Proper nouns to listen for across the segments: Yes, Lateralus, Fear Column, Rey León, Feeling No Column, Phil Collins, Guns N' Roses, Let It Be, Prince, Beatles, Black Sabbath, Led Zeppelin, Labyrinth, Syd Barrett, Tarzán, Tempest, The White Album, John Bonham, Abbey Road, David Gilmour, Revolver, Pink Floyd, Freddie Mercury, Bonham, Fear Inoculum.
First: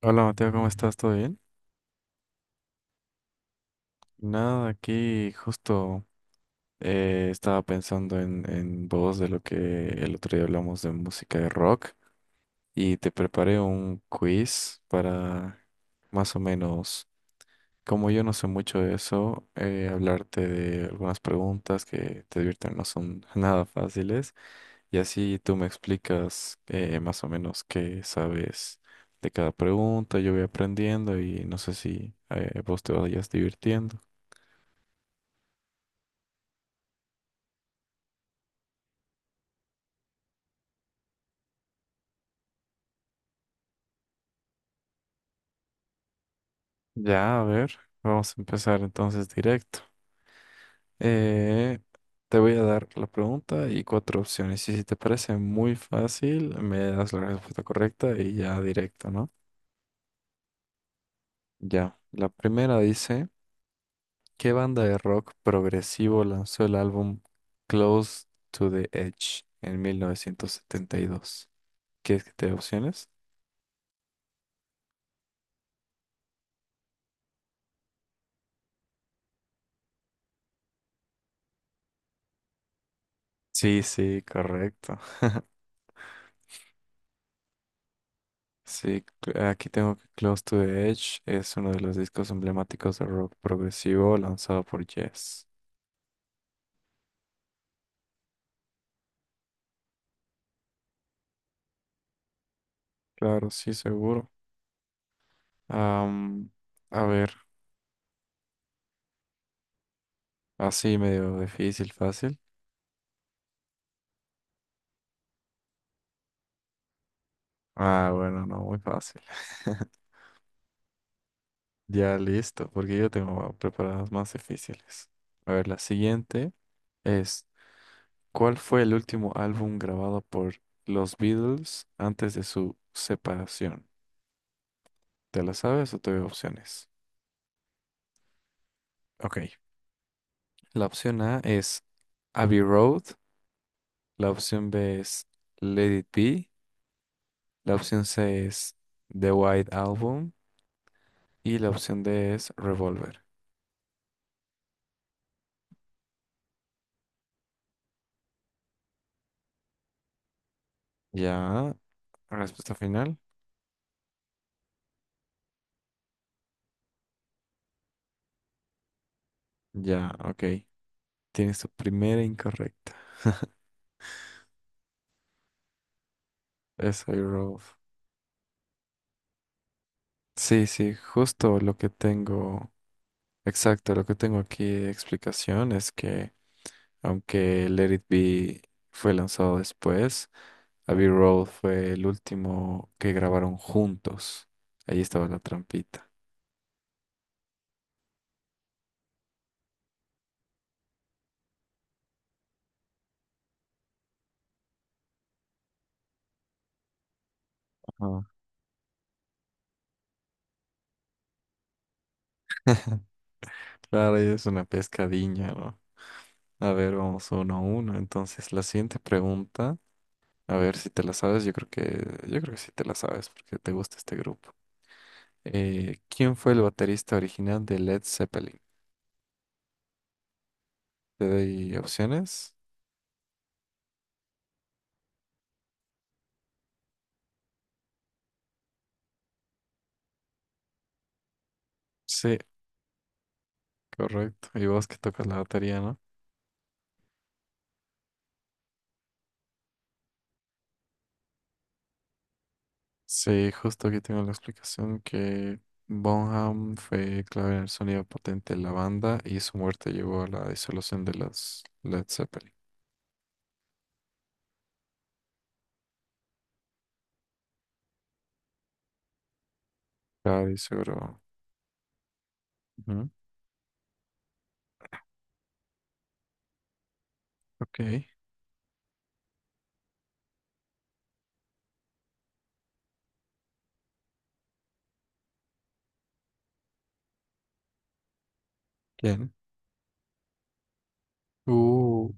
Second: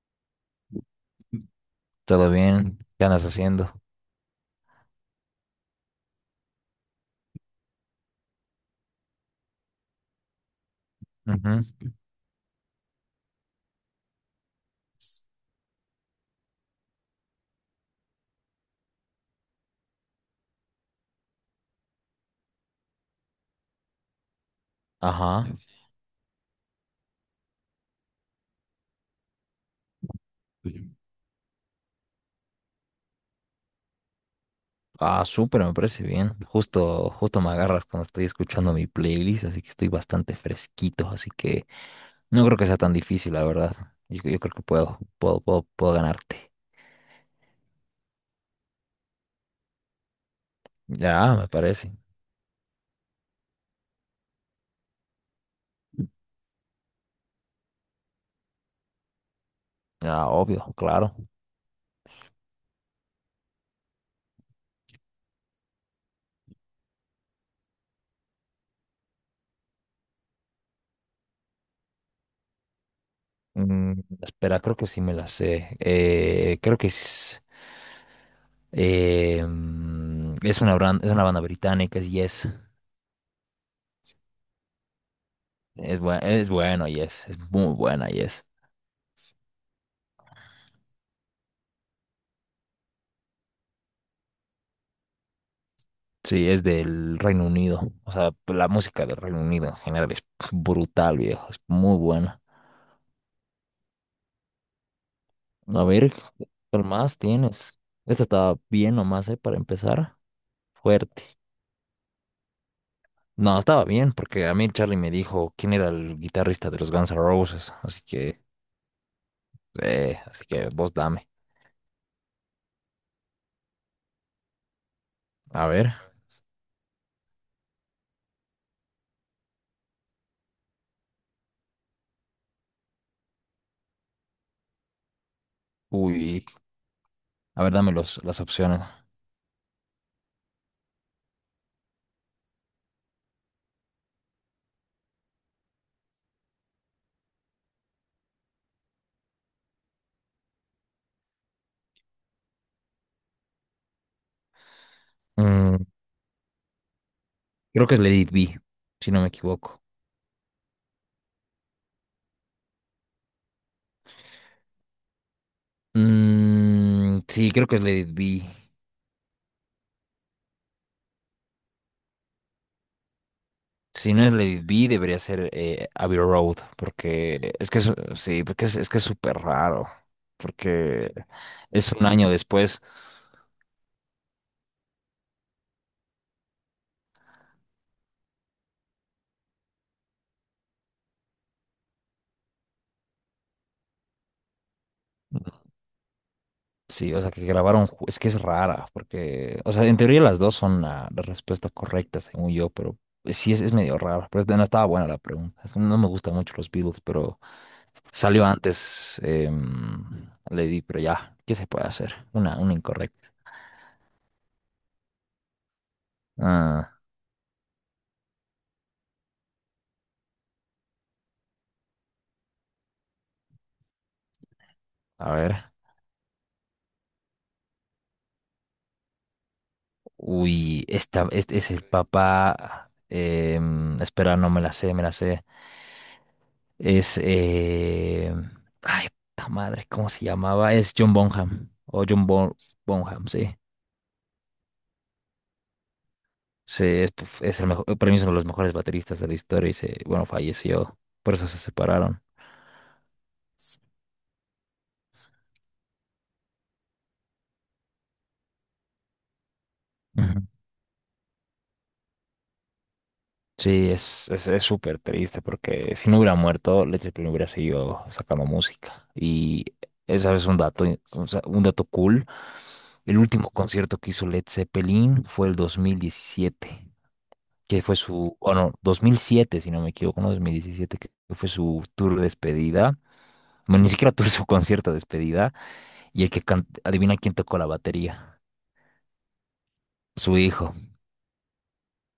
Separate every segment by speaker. Speaker 1: Hola Mateo, ¿cómo estás? ¿Todo bien?
Speaker 2: Todo bien, ¿qué andas haciendo?
Speaker 1: Nada, aquí justo estaba pensando en vos de lo que el otro día hablamos de música de
Speaker 2: Ujú.
Speaker 1: rock y te preparé un quiz para más o menos, como yo no sé mucho de eso, hablarte de algunas preguntas que te divierten, no son nada fáciles y así
Speaker 2: Ajá.
Speaker 1: tú me explicas más o menos qué sabes de cada pregunta, yo voy aprendiendo y no sé si vos te vayas divirtiendo.
Speaker 2: Ah, súper, me parece bien. Justo, justo me agarras cuando estoy escuchando mi playlist, así que estoy bastante fresquito, así que no creo que sea tan difícil, la verdad. Yo creo que puedo ganarte.
Speaker 1: Ya, a ver, vamos a empezar entonces directo.
Speaker 2: Ya, me
Speaker 1: Eh,
Speaker 2: parece.
Speaker 1: te voy a dar la pregunta y cuatro opciones. Y si te parece muy fácil, me das la respuesta correcta y ya directo, ¿no?
Speaker 2: Ah, obvio, claro.
Speaker 1: Ya, la primera dice, ¿qué banda de rock progresivo lanzó el álbum Close to the Edge en 1972? ¿Quieres que te dé opciones?
Speaker 2: Mm, espera, creo que sí me la sé. Creo que es, eh, mm, es una es una banda británica, es Yes.
Speaker 1: Sí, sí, correcto.
Speaker 2: Es, es bueno, Yes. Es muy buena, Yes.
Speaker 1: Sí, aquí tengo que Close to the Edge es uno de los discos emblemáticos de rock progresivo lanzado por Yes.
Speaker 2: Sí, es del Reino Unido. O sea, la música del Reino Unido en general es brutal, viejo. Es muy buena.
Speaker 1: Claro, sí, seguro.
Speaker 2: A ver,
Speaker 1: Am,
Speaker 2: ¿qué
Speaker 1: a
Speaker 2: más
Speaker 1: ver,
Speaker 2: tienes? Esta estaba bien nomás, ¿eh? Para empezar.
Speaker 1: así
Speaker 2: Fuerte.
Speaker 1: medio difícil, fácil.
Speaker 2: No, estaba bien, porque a mí Charlie me dijo quién era el guitarrista de los Guns N' Roses.
Speaker 1: Ah, bueno, no, muy fácil.
Speaker 2: Así que vos dame.
Speaker 1: Ya listo, porque yo tengo preparadas más difíciles. A
Speaker 2: A
Speaker 1: ver, la
Speaker 2: ver.
Speaker 1: siguiente es, ¿cuál fue el último álbum grabado por los Beatles antes de su separación? ¿Te la sabes o te doy
Speaker 2: Uy,
Speaker 1: opciones?
Speaker 2: a ver, dame las opciones.
Speaker 1: Ok. La opción A es Abbey Road, la opción B es Let It Be, la opción C es The White Album y la opción D es Revolver.
Speaker 2: Mm, creo que es Let It Be, si no me equivoco.
Speaker 1: Ya, respuesta final.
Speaker 2: Mm, sí, creo que es Let It Be.
Speaker 1: Ya, ok. Tienes tu primera incorrecta.
Speaker 2: Si no es Lady B, debería ser Abbey Road,
Speaker 1: Es Abbey
Speaker 2: porque
Speaker 1: Road.
Speaker 2: es que es, sí, porque es que es súper raro,
Speaker 1: Sí, sí,
Speaker 2: porque
Speaker 1: justo lo que
Speaker 2: es un año
Speaker 1: tengo,
Speaker 2: después,
Speaker 1: exacto, lo que tengo aquí de explicación es que aunque Let It Be fue lanzado después, Abbey Road fue el último que grabaron juntos. Ahí estaba la trampita.
Speaker 2: sí, o sea, que grabaron, es que es rara, porque, o sea, en teoría las dos son la respuesta correcta, según yo, pero sí es medio rara, pero no estaba buena la pregunta, es que no me gustan mucho los Beatles, pero
Speaker 1: Ajá.
Speaker 2: salió antes Lady, pero ya, ¿qué se puede hacer? Una incorrecta.
Speaker 1: Claro, y es una pescadilla, ¿no? A
Speaker 2: Ah,
Speaker 1: ver, vamos uno a uno. Entonces, la siguiente pregunta, a ver si te la sabes, yo creo que sí te la sabes porque te gusta este grupo.
Speaker 2: a ver.
Speaker 1: ¿Quién fue el baterista original de Led Zeppelin?
Speaker 2: Uy,
Speaker 1: ¿Te
Speaker 2: esta, este es
Speaker 1: doy
Speaker 2: el
Speaker 1: opciones?
Speaker 2: papá. Espera, no me la sé, me la sé. Es. eh, ay, Puta madre, ¿cómo se llamaba? Es John Bonham. O
Speaker 1: Sí,
Speaker 2: Bonham, sí.
Speaker 1: correcto. Y vos que tocas la batería, ¿no?
Speaker 2: Sí, es, puf, es el mejor, para mí es uno de los mejores bateristas de la historia y se, bueno, falleció. Por eso se separaron.
Speaker 1: Sí, justo aquí tengo la explicación que Bonham fue clave en el sonido potente de la banda y su muerte llevó a
Speaker 2: Ujú.
Speaker 1: la disolución de los Led Zeppelin.
Speaker 2: Sí, es súper triste porque si no hubiera muerto, Led Zeppelin hubiera seguido sacando música. Y esa es
Speaker 1: Claro,
Speaker 2: un
Speaker 1: y
Speaker 2: dato,
Speaker 1: seguro.
Speaker 2: o sea, un dato cool.
Speaker 1: Ujú,
Speaker 2: El último concierto que hizo Led Zeppelin fue el 2017,
Speaker 1: ok,
Speaker 2: que fue su, o no, 2007 si no me equivoco, no, 2017 que fue su tour de despedida. Bueno, ni siquiera tour, su concierto de despedida. Y el que adivina quién tocó la batería,
Speaker 1: bien.
Speaker 2: su hijo.
Speaker 1: Uh,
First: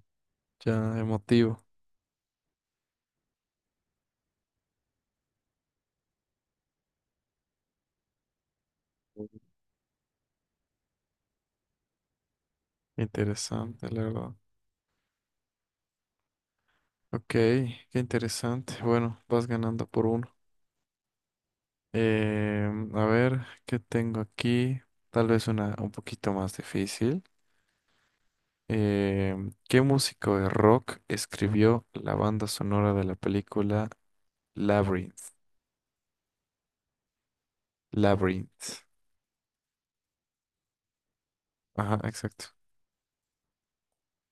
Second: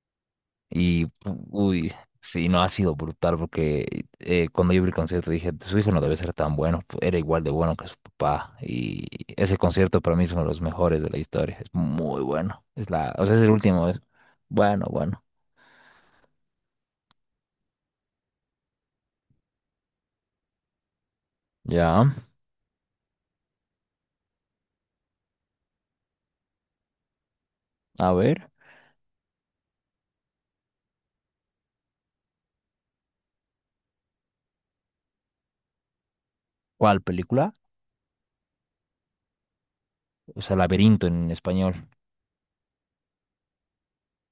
Speaker 1: ya
Speaker 2: Y,
Speaker 1: emotivo.
Speaker 2: uy, sí, no ha sido brutal porque cuando yo vi el concierto dije, su hijo no debe ser tan bueno, era igual de bueno que su papá. Y ese concierto para mí es uno de los mejores de la historia, es muy bueno. Es la, o sea, es el
Speaker 1: Interesante,
Speaker 2: último.
Speaker 1: la verdad.
Speaker 2: Bueno, bueno.
Speaker 1: Ok, qué interesante. Bueno, vas ganando por uno.
Speaker 2: Ya,
Speaker 1: A ver, ¿qué tengo aquí? Tal vez una un poquito más difícil.
Speaker 2: a ver,
Speaker 1: Eh, ¿Qué músico de rock escribió la banda sonora de la película Labyrinth?
Speaker 2: ¿cuál película?
Speaker 1: Labyrinth.
Speaker 2: O sea, Laberinto en español.
Speaker 1: Ajá, exacto.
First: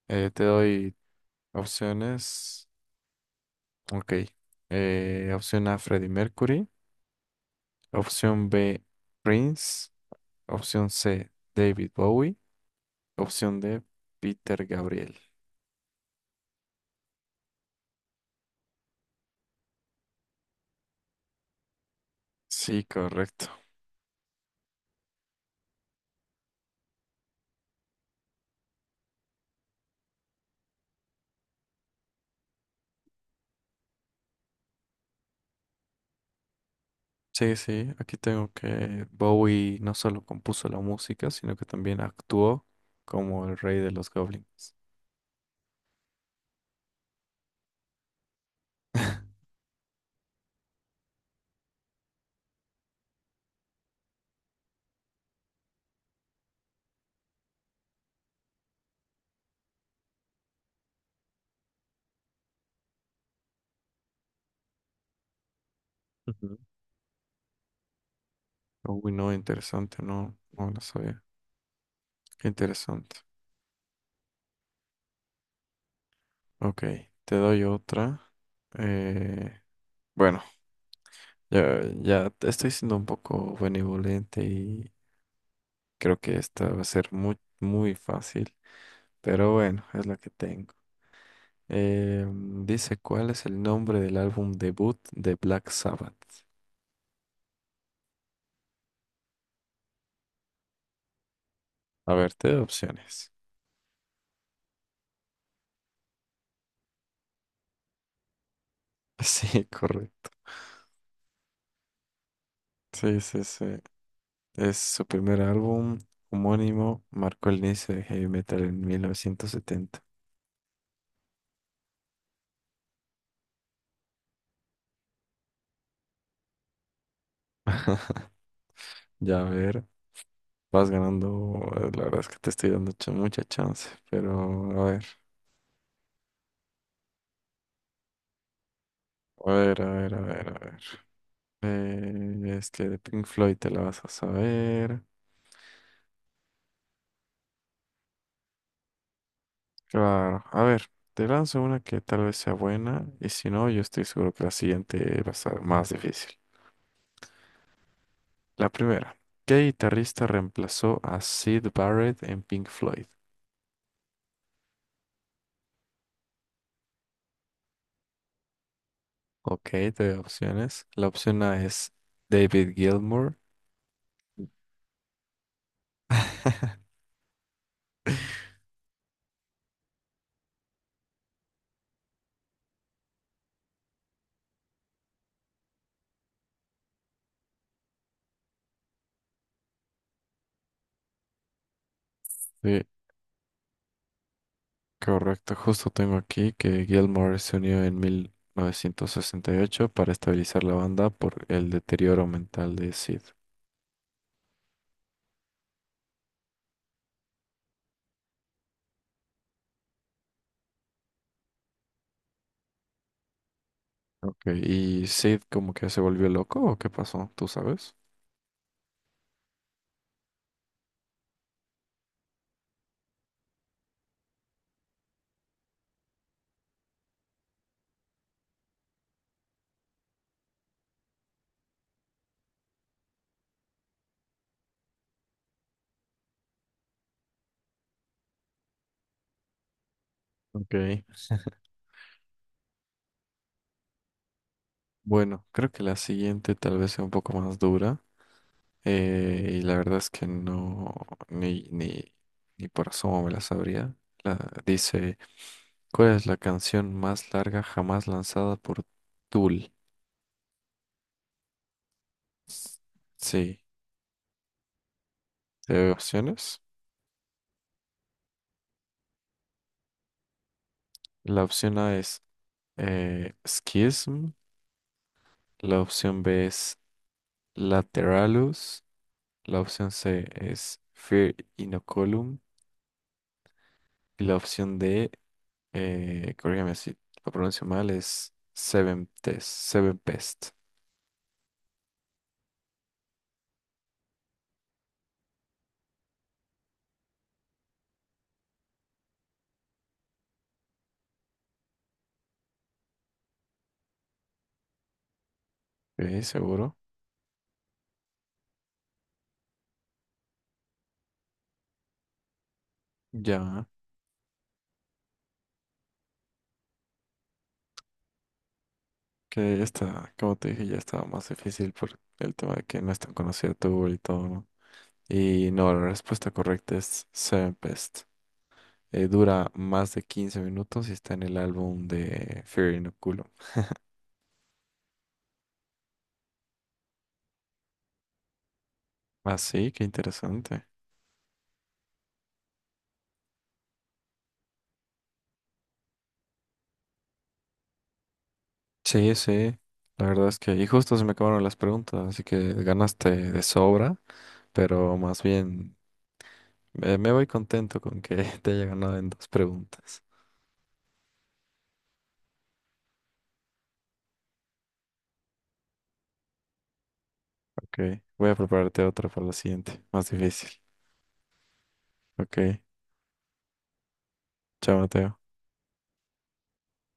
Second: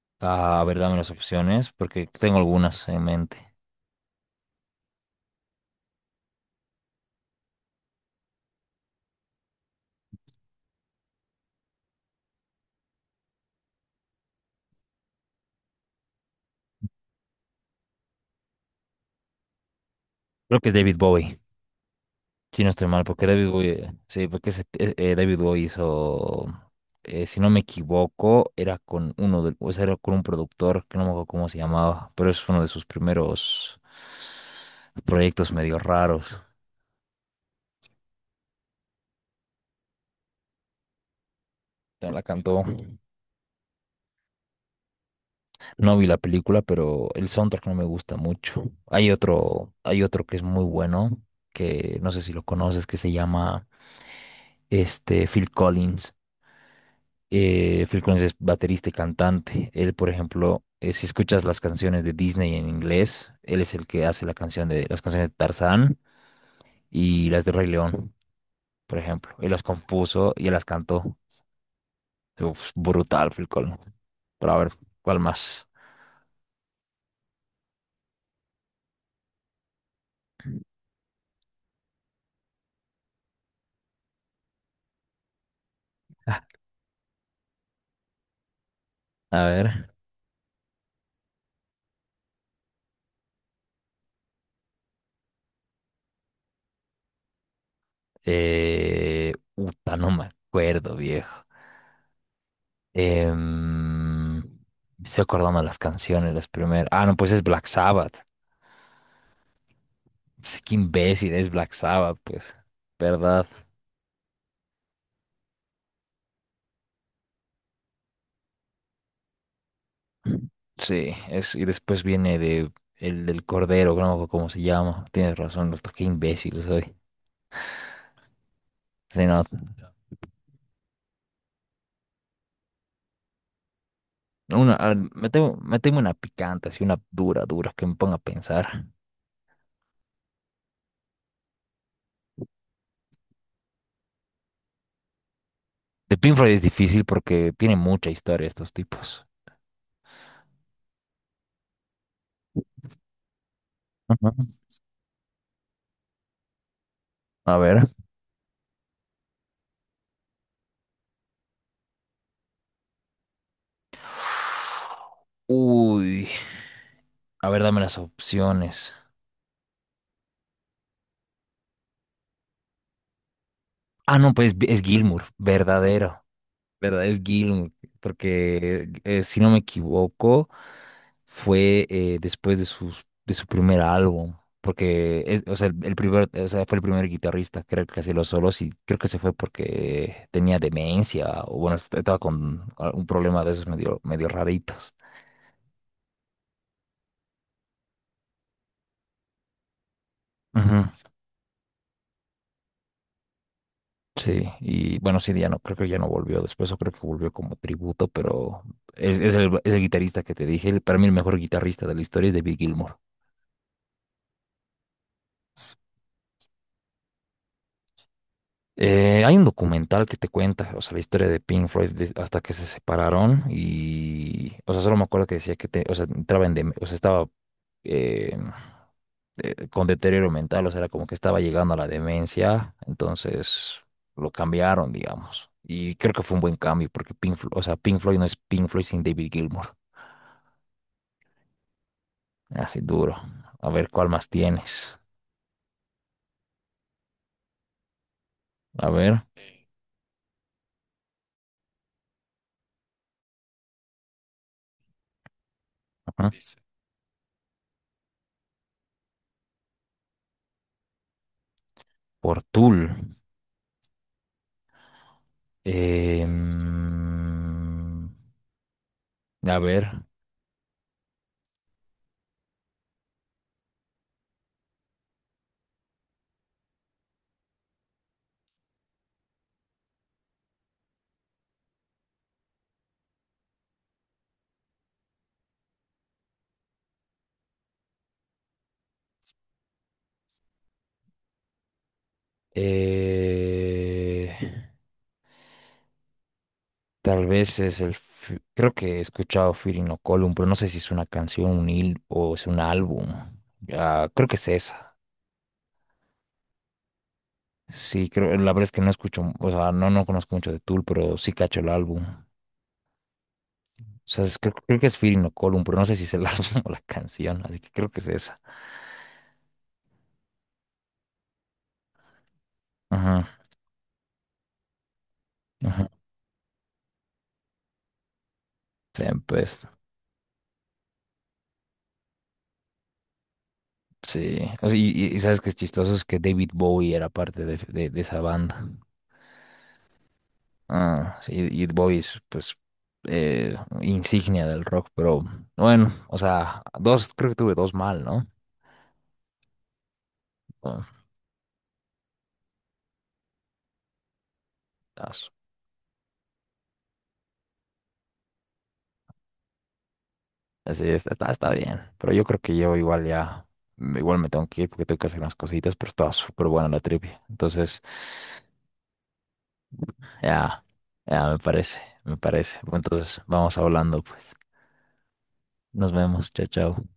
Speaker 1: Eh, te
Speaker 2: Ah, a ver,
Speaker 1: doy
Speaker 2: dame las opciones, porque tengo
Speaker 1: opciones.
Speaker 2: algunas en mente.
Speaker 1: Ok. Opción A, Freddie Mercury. Opción B, Prince. Opción C, David Bowie. Opción D, Peter Gabriel.
Speaker 2: Creo que es David Bowie, si no
Speaker 1: Sí,
Speaker 2: estoy mal, porque
Speaker 1: correcto.
Speaker 2: David Bowie, sí, porque David Bowie hizo, si no me equivoco, era con uno de, o sea, era con un productor, que no me acuerdo cómo se llamaba, pero es uno de sus primeros proyectos medio raros.
Speaker 1: Sí, sí, aquí tengo que Bowie no solo compuso la música, sino que también
Speaker 2: Ya la
Speaker 1: actuó
Speaker 2: cantó.
Speaker 1: como el rey de los goblins.
Speaker 2: No vi la película, pero el soundtrack no me gusta mucho. Hay otro que es muy bueno, que no sé si lo conoces, que se llama este Phil Collins. Phil Collins es baterista y cantante. Él, por ejemplo, si escuchas las canciones de Disney en inglés, él es el que hace la canción de las canciones de Tarzán
Speaker 1: Ujú.
Speaker 2: y las de Rey León, por
Speaker 1: Uy, no,
Speaker 2: ejemplo. Él las
Speaker 1: interesante,
Speaker 2: compuso
Speaker 1: no,
Speaker 2: y él las
Speaker 1: no lo
Speaker 2: cantó.
Speaker 1: sabía. Qué
Speaker 2: Uf,
Speaker 1: interesante.
Speaker 2: brutal, Phil Collins. Pero a ver, ¿cuál más?
Speaker 1: Ok, te doy otra. Eh, bueno, ya, ya te estoy siendo un poco benevolente y creo que esta va a ser muy, muy fácil,
Speaker 2: A
Speaker 1: pero bueno,
Speaker 2: ver.
Speaker 1: es la que tengo. Eh, dice, ¿cuál es el nombre del álbum debut de Black Sabbath?
Speaker 2: Uta, no me acuerdo, viejo.
Speaker 1: A ver, te doy opciones.
Speaker 2: Me estoy acordando de las canciones, las primeras. Ah, no, pues es Black Sabbath.
Speaker 1: Sí, correcto.
Speaker 2: Sí, qué imbécil, es Black Sabbath, pues.
Speaker 1: Sí, sí,
Speaker 2: ¿Verdad?
Speaker 1: sí. Es su primer álbum homónimo, marcó el inicio de heavy metal en 1970.
Speaker 2: Sí, es, y después viene de el del Cordero, creo, como se llama. Tienes razón, doctor, qué imbécil soy. Sí,
Speaker 1: Ya
Speaker 2: no,
Speaker 1: a ver, vas ganando, la verdad es que te estoy dando mucha chance,
Speaker 2: una,
Speaker 1: pero
Speaker 2: a
Speaker 1: a
Speaker 2: ver,
Speaker 1: ver,
Speaker 2: meteme una picante, así una dura, dura, que me ponga a pensar.
Speaker 1: a ver, a ver, a ver, a ver. Es que de Pink Floyd te la vas a saber.
Speaker 2: De Pink Floyd es difícil porque tiene mucha historia estos tipos.
Speaker 1: Claro, a ver, te lanzo una que tal vez sea buena y si no, yo estoy seguro que la
Speaker 2: Ujú.
Speaker 1: siguiente va a ser más difícil.
Speaker 2: A ver.
Speaker 1: La primera, ¿qué guitarrista reemplazó a Sid Barrett en Pink Floyd?
Speaker 2: Uy, a ver, dame las opciones.
Speaker 1: Ok, te doy opciones. La opción A es David Gilmour.
Speaker 2: Ah, no, pues es Gilmour, verdadero, verdad, es Gilmour, porque si no me equivoco, fue después de sus, de su primer álbum, porque es, o sea, el primer, o sea, fue el primer guitarrista, creo que hacía los solos y creo que se fue porque tenía demencia o bueno, estaba con
Speaker 1: Sí,
Speaker 2: un problema de esos medio, medio raritos.
Speaker 1: correcto. Justo tengo aquí que Gilmore se unió en 1968 para estabilizar la
Speaker 2: Ujú.
Speaker 1: banda por el deterioro mental de Sid.
Speaker 2: Sí, y bueno, sí, ya no, creo que ya no volvió después, o creo que volvió como tributo, pero es el guitarrista que te dije, para mí el mejor guitarrista de la historia es David Gilmour.
Speaker 1: Ok, ¿y Sid como
Speaker 2: S-
Speaker 1: que se volvió loco o qué pasó? ¿Tú sabes?
Speaker 2: Hay un documental que te cuenta, o sea, la historia de Pink Floyd hasta que se separaron y, o sea, solo me acuerdo que decía que, o sea, entraba en, o sea, estaba, eh, con deterioro mental, o sea, era como que estaba llegando a la demencia, entonces lo cambiaron, digamos. Y creo que fue un buen cambio, porque Pink Floyd, o sea, Pink Floyd no es Pink Floyd sin David Gilmour.
Speaker 1: Ok,
Speaker 2: Así duro. A ver, ¿cuál más tienes?
Speaker 1: bueno, creo que la siguiente tal vez sea un poco más dura
Speaker 2: A ver,
Speaker 1: y la verdad es que no, ni, ni, ni por asomo me la sabría. La, dice... ¿Cuál es la
Speaker 2: ajá.
Speaker 1: canción más larga jamás lanzada por Tool?
Speaker 2: Por Tool.
Speaker 1: Sí, ¿te doy
Speaker 2: Em,
Speaker 1: opciones?
Speaker 2: a ver,
Speaker 1: La opción A es Schism, la opción B es Lateralus, la opción C es Fear Inoculum y la opción D, corrígame si lo pronuncio mal, es Seven Test, Seven Pest.
Speaker 2: eh, tal vez es el... Creo que he escuchado Fear Column, pero no sé si es una canción, un hil o es un álbum. Ah, creo que es esa.
Speaker 1: Ok, seguro.
Speaker 2: Sí, creo, la verdad es que no escucho, o sea, no, no conozco mucho de Tool, pero sí cacho el álbum.
Speaker 1: Ya,
Speaker 2: O sea, creo, creo que es Feeling No Column, pero no sé si es el álbum o la canción, así que creo que es esa.
Speaker 1: que esta, como te dije, ya estaba más difícil por el tema de que no es tan
Speaker 2: Ajá,
Speaker 1: conocida Tool y todo, ¿no? Y no, la
Speaker 2: ajá.
Speaker 1: respuesta correcta es Tempest. Dura
Speaker 2: Tempest,
Speaker 1: más de 15 minutos y está en el álbum de Fear Inoculum.
Speaker 2: sí. O sea, y sabes que es chistoso, es que David Bowie era parte de, de esa banda.
Speaker 1: Ah, sí, qué interesante.
Speaker 2: Ah, sí, y Bowie es, pues, eh, insignia del rock, pero bueno, o sea, dos, creo que tuve dos mal, ¿no?
Speaker 1: Sí, sí. La verdad es que, y justo se me acabaron las preguntas, así que ganaste de sobra, pero más
Speaker 2: Dos.
Speaker 1: bien me voy contento con que te haya ganado en dos preguntas.
Speaker 2: Así está, está, está bien. Pero yo creo que yo igual ya, mm, igual me tengo que ir porque tengo que hacer unas cositas, pero estaba súper buena la trivia. Entonces,
Speaker 1: Ok, voy a prepararte otra para la siguiente, más difícil.
Speaker 2: ya, ya me parece, me
Speaker 1: Ok,
Speaker 2: parece. Bueno, entonces, vamos hablando, pues.
Speaker 1: chao, Mateo.
Speaker 2: Nos vemos, chao, chao.